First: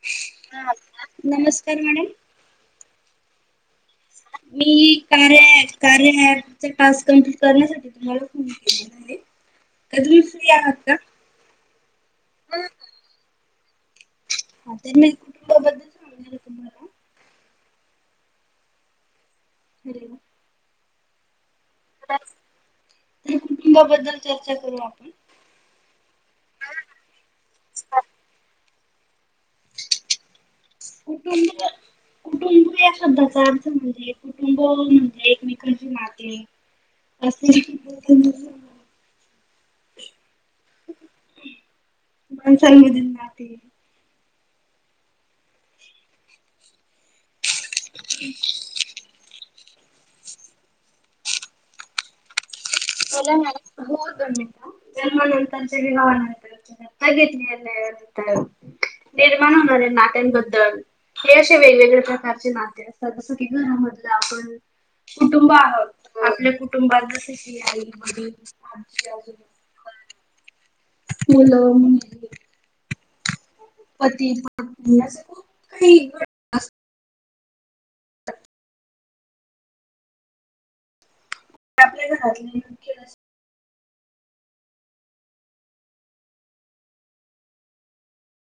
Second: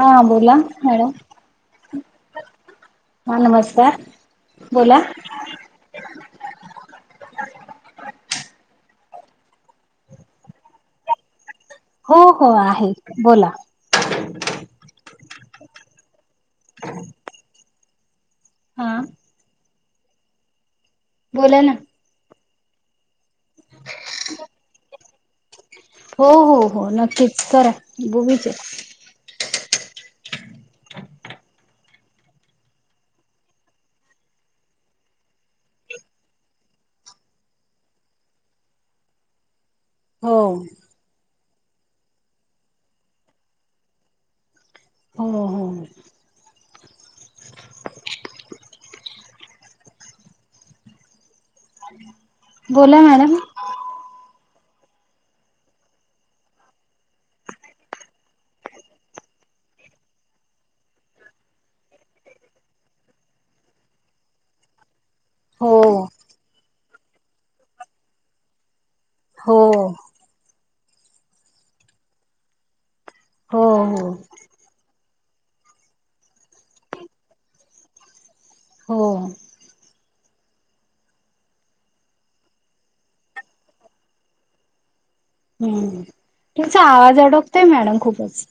हा बोला मॅडम. नमस्कार मॅडम हा नमस्कार. मी बोला कारे [inaudible] कार्य ऍप चे टाक्स कंप्लीट करण्यासाठी तुम्हाला फोन केलेला आहे. त तुम्ही फ्री आहत का? हो हो आहे. बोला. [inaudible] तुम्हाला. हा. [inaudible] बोला ना? कुटुंबाबद्दल चर्चा करू आपण. हो हो हो नक्कीच करा. बोलुचे. [inaudible] कुटुंब या शब्दाचा अर्थ म्हणजे? कुटुंब म्हणजे एकमेकांची नाती [unintelligible] हो. माणसल [unintelligible] हो हो. [inaudible] बोला मॅडम बोला मॅडम [unintelligible] [unintelligible] हे असे वेगवेगळे प्रकारचे नाते असतात जसं की घरामधलं आपण कुटुंब हो आहोत. आपल्या कुटुंबात जसे की आई वडील आजी आजोबा हो हो मुलं. हो पती पत्नी असं [unintelligible] हो. आपल्या घरातले मुख्य हम्, तुमचा आवाज अडकतोय मॅडम खूपच.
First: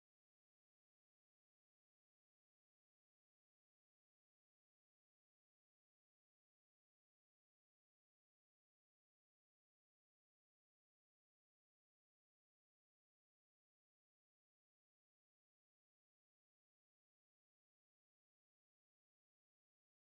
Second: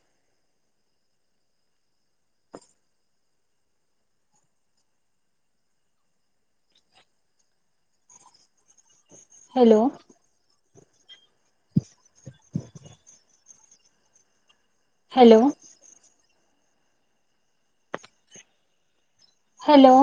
हॅलो. हॅलो. हॅलो.